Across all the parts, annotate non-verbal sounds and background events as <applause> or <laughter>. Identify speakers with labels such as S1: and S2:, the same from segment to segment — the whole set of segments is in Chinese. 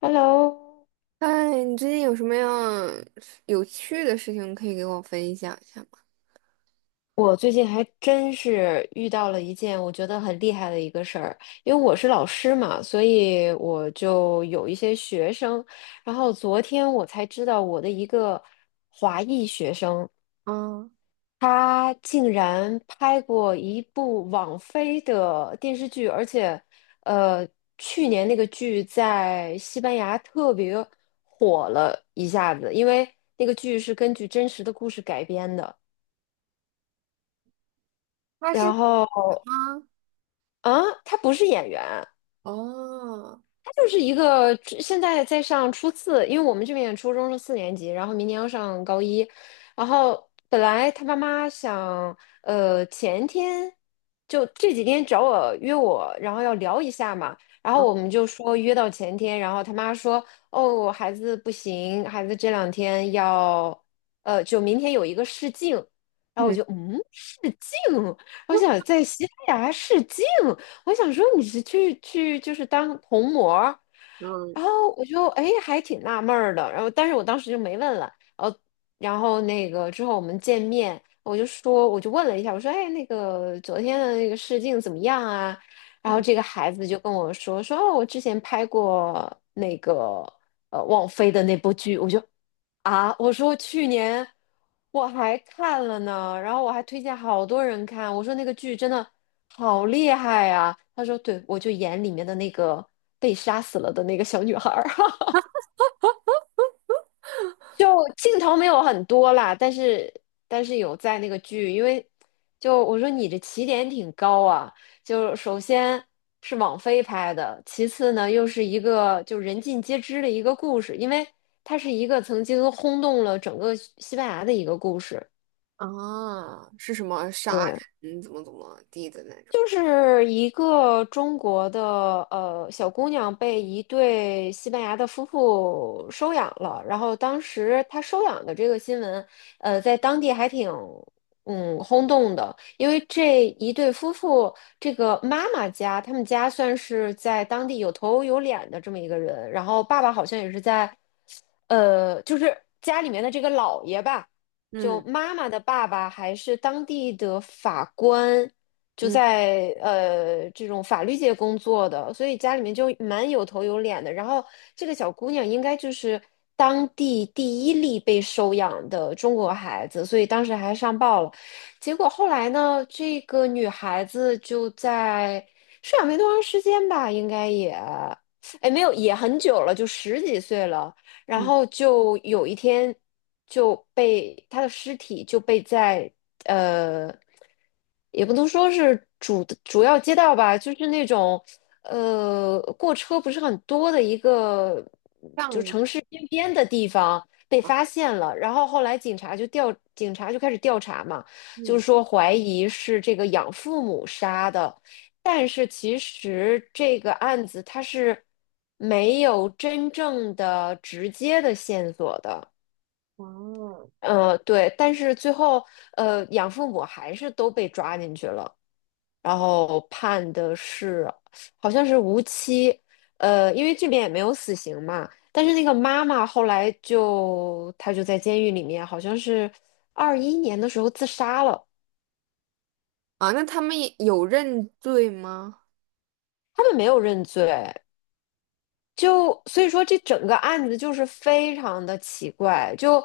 S1: Hello,
S2: 哎，你最近有什么样有趣的事情可以给我分享一下吗？
S1: 我最近还真是遇到了一件我觉得很厉害的一个事儿，因为我是老师嘛，所以我就有一些学生，然后昨天我才知道我的一个华裔学生，
S2: 啊，
S1: 他竟然拍过一部网飞的电视剧，而且，呃，去年那个剧在西班牙特别火了一下子，因为那个剧是根据真实的故事改编的。
S2: 他是
S1: 然后
S2: 啊，
S1: 啊，他不是演员，
S2: 哦，
S1: 他就是一个现在在上初四，因为我们这边初中是四年级，然后明年要上高一，然后本来他妈妈想，前天就这几天找我约我，然后要聊一下嘛，然后我们就说约到前天，然后他妈说，哦，我孩子不行，孩子这两天要，就明天有一个试镜，然后我
S2: 嗯，
S1: 就嗯，试镜，我想
S2: <laughs>
S1: 在西班牙试镜。我想说你是去就是当童模儿
S2: 嗯
S1: 然后我就哎还挺纳闷儿的，然后但是我当时就没问了，然后然后那个之后我们见面，我就说我就问了一下，我说哎那个昨天的那个试镜怎么样啊？然后
S2: 嗯，
S1: 这个孩子就跟我说哦我之前拍过那个王菲的那部剧，我就啊，我说去年我还看了呢，然后我还推荐好多人看，我说那个剧真的好厉害呀。他说，对，我就演里面的那个被杀死了的那个小女孩儿，<laughs> 就镜头没有很多啦，但是有在那个剧，因为就我说你这起点挺高啊，就首先是网飞拍的，其次呢又是一个就人尽皆知的一个故事，因为它是一个曾经轰动了整个西班牙的一个故事。
S2: 啊，是什么杀
S1: 对，
S2: 人怎么怎么地的那种？
S1: 就是一个中国的小姑娘被一对西班牙的夫妇收养了，然后当时她收养的这个新闻，在当地还挺嗯轰动的，因为这一对夫妇，这个妈妈家，他们家算是在当地有头有脸的这么一个人，然后爸爸好像也是在就是家里面的这个老爷吧，就
S2: 嗯
S1: 妈妈的爸爸还是当地的法官，就
S2: 嗯
S1: 在这种法律界工作的，所以家里面就蛮有头有脸的。然后这个小姑娘应该就是当地第一例被收养的中国孩子，所以当时还上报了。结果后来呢，这个女孩子就在收养没多长时间吧，应该也，哎，没有，也很久了，就十几岁了。然
S2: 嗯，
S1: 后就有一天就被他的尸体就被在呃，也不能说是主要街道吧，就是那种过车不是很多的一个
S2: 这
S1: 就
S2: 样子，
S1: 城市边边的地方被
S2: 啊，
S1: 发现了，然后后来警察就开始调查嘛，就是
S2: 嗯，
S1: 说怀疑是这个养父母杀的。但是其实这个案子它是没有真正的直接的线索的，
S2: 哦，
S1: 对，但是最后养父母还是都被抓进去了，然后判的是好像是无期，因为这边也没有死刑嘛，但是那个妈妈后来就她就在监狱里面，好像是二一年的时候自杀了，
S2: 啊，那他们也有认罪吗？
S1: 他们没有认罪，就所以说这整个案子就是非常的奇怪，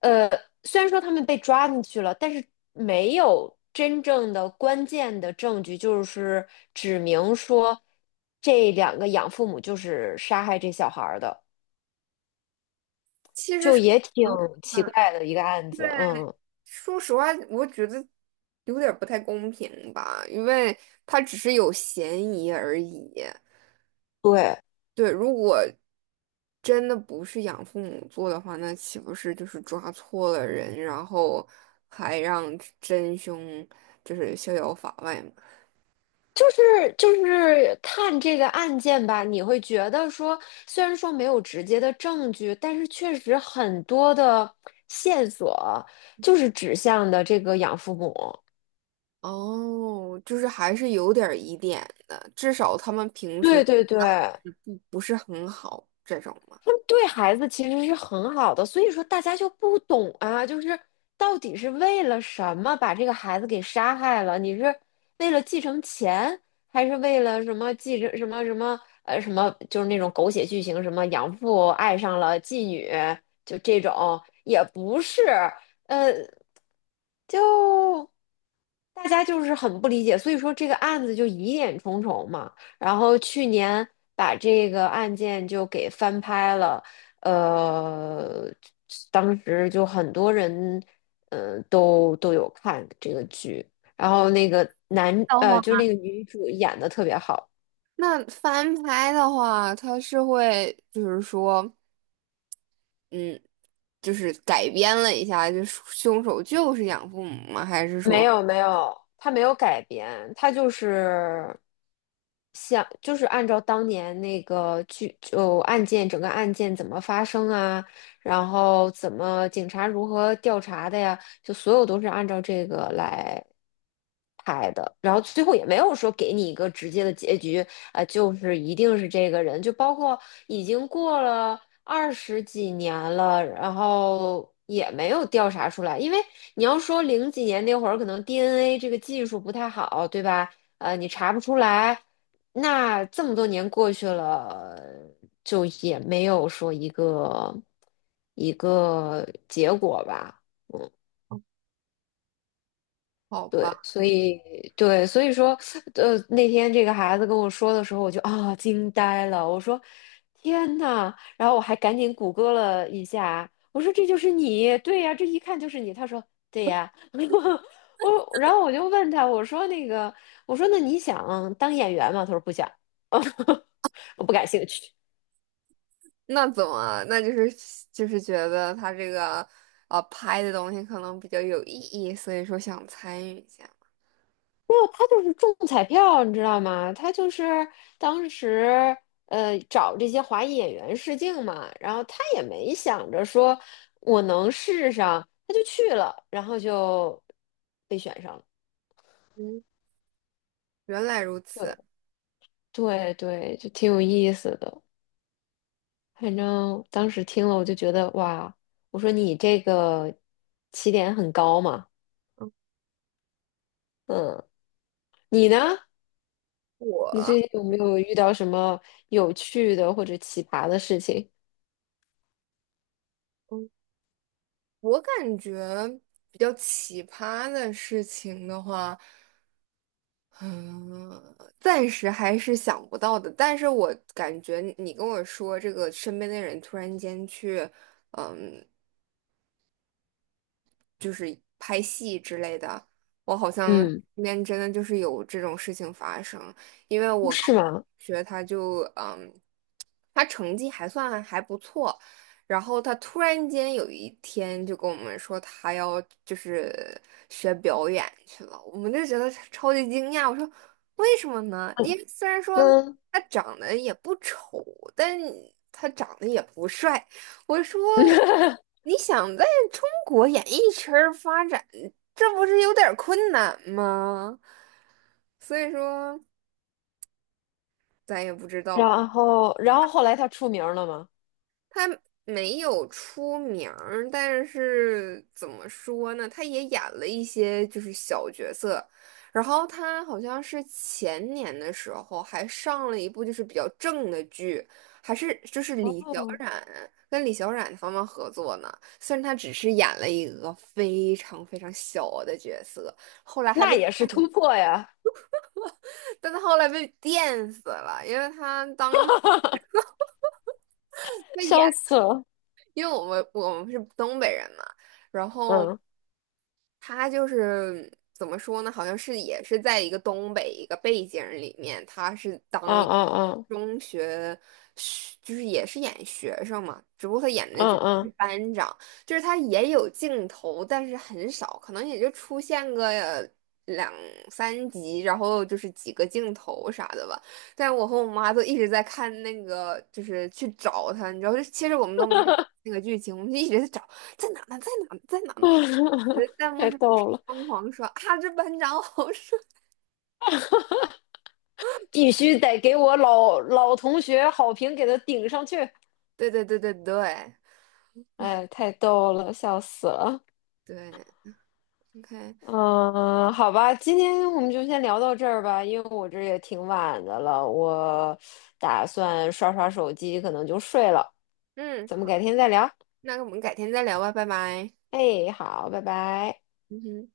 S1: 呃，虽然说他们被抓进去了，但是没有真正的关键的证据，就是指明说这两个养父母就是杀害这小孩儿的，
S2: 其实
S1: 就
S2: 是
S1: 也挺
S2: 嗯，
S1: 奇
S2: 啊，
S1: 怪的一个案子，嗯，
S2: 说实话，我觉得有点儿不太公平吧，因为他只是有嫌疑而已。
S1: 对。
S2: 对，如果真的不是养父母做的话，那岂不是就是抓错了人，然后还让真凶就是逍遥法外嘛？
S1: 就是就是看这个案件吧，你会觉得说，虽然说没有直接的证据，但是确实很多的线索就是指向的这个养父母。
S2: 哦，就是还是有点儿疑点的，至少他们平时
S1: 对对对，
S2: 不是很好这种嘛。
S1: 他们对孩子其实是很好的，所以说大家就不懂啊，就是到底是为了什么把这个孩子给杀害了？你是为了继承钱，还是为了什么继承什么什么什么？就是那种狗血剧情，什么养父爱上了妓女，就这种也不是，呃，就大家就是很不理解，所以说这个案子就疑点重重嘛。然后去年把这个案件就给翻拍了，呃，当时就很多人，嗯，都有看这个剧，然后那个男，
S2: 的话，
S1: 就是那个女主演的特别好。
S2: 那翻拍的话，他是会就是说，嗯，就是改编了一下，就是凶手就是养父母吗？还是
S1: 没
S2: 说，
S1: 有没有，他没有改编，他就是像就是按照当年那个剧就案件整个案件怎么发生啊，然后怎么警察如何调查的呀，就所有都是按照这个来拍的，然后最后也没有说给你一个直接的结局，啊，就是一定是这个人，就包括已经过了二十几年了，然后也没有调查出来，因为。你要说零几年那会儿，可能 DNA 这个技术不太好，对吧？你查不出来。那这么多年过去了，就也没有说一个一个结果吧。
S2: 好
S1: 对，
S2: 吧？
S1: 所以对，所以说，那天这个孩子跟我说的时候，我就啊、惊呆了，我说天呐，然后我还赶紧谷歌了一下，我说这就是你，对呀，这一看就是你。他说对呀，<laughs> 我然后我就问他，我说那个，我说那你想当演员吗？他说不想，<laughs> 我不感兴趣。
S2: 那怎么？那就是觉得他这个拍的东西可能比较有意义，所以说想参与一下。
S1: 没有，他就是中彩票，你知道吗？他就是当时找这些华裔演员试镜嘛，然后他也没想着说我能试上，他就去了，然后就被选上了。
S2: 嗯，原来如
S1: 对
S2: 此。
S1: 对对，就挺有意思的。反正当时听了，我就觉得哇，我说你这个起点很高嘛，
S2: 嗯
S1: 嗯，你呢？你最
S2: 我
S1: 近有没有遇到什么有趣的或者奇葩的事情？
S2: 嗯我感觉比较奇葩的事情的话，嗯，暂时还是想不到的。但是我感觉你跟我说这个身边的人突然间去。嗯。就是拍戏之类的，我好像
S1: 嗯，
S2: 身边真的就是有这种事情发生。因为我高
S1: 是
S2: 中同
S1: 吗？
S2: 学他就他成绩还算还不错，然后他突然间有一天就跟我们说他要就是学表演去了，我们就觉得超级惊讶。我说为什么呢？因为虽然说
S1: 嗯，
S2: 他
S1: <laughs>
S2: 长得也不丑，但他长得也不帅。我说，
S1: 嗯，
S2: 你想在中国演艺圈儿发展，这不是有点儿困难吗？所以说，咱也不知道。
S1: 然后，然后后来他出名了吗？
S2: 没有出名儿但是怎么说呢？他也演了一些就是小角色，然后他好像是前年的时候还上了一部就是比较正的剧，还是就是李小
S1: 哦，
S2: 冉跟李小冉他们合作呢。虽然他只是演了一个非常非常小的角色，后来还
S1: 那
S2: 被，
S1: 也是突破呀，
S2: <laughs> 但他后来被电死了，因为他当时
S1: <laughs>
S2: 他演，
S1: 笑死了。
S2: 因为我们是东北人嘛。然后
S1: 嗯，
S2: 他就是怎么说呢？好像是也是在一个东北一个背景里面，他是当
S1: 嗯
S2: 一
S1: 嗯
S2: 中学学，就是也是演学生嘛，只不过他演的就
S1: 嗯
S2: 是
S1: 嗯
S2: 班长，就是他也有镜头，但是很少，可能也就出现个两三集，然后就是几个镜头啥的吧。但我和我妈都一直在看那个，就是去找他，你知道，就其实我们都没有那个剧情，我们就一直在找，在哪呢？在哪呢？在哪
S1: 嗯，
S2: 呢？你的
S1: <laughs>
S2: 弹幕
S1: 太
S2: 上
S1: 逗了，
S2: 疯狂刷，啊，这班长好帅！<laughs>
S1: 必须得给我老同学好评给他顶上去。
S2: 对对对对对
S1: 哎，太逗了，笑死了。
S2: 对，OK，
S1: 嗯，好吧，今天我们就先聊到这儿吧，因为我这也挺晚的了，我打算刷刷手机，可能就睡了。
S2: 嗯，
S1: 咱们
S2: 好，
S1: 改天再聊。
S2: 那我们改天再聊吧，拜拜。
S1: 哎，好，拜拜。
S2: 嗯哼。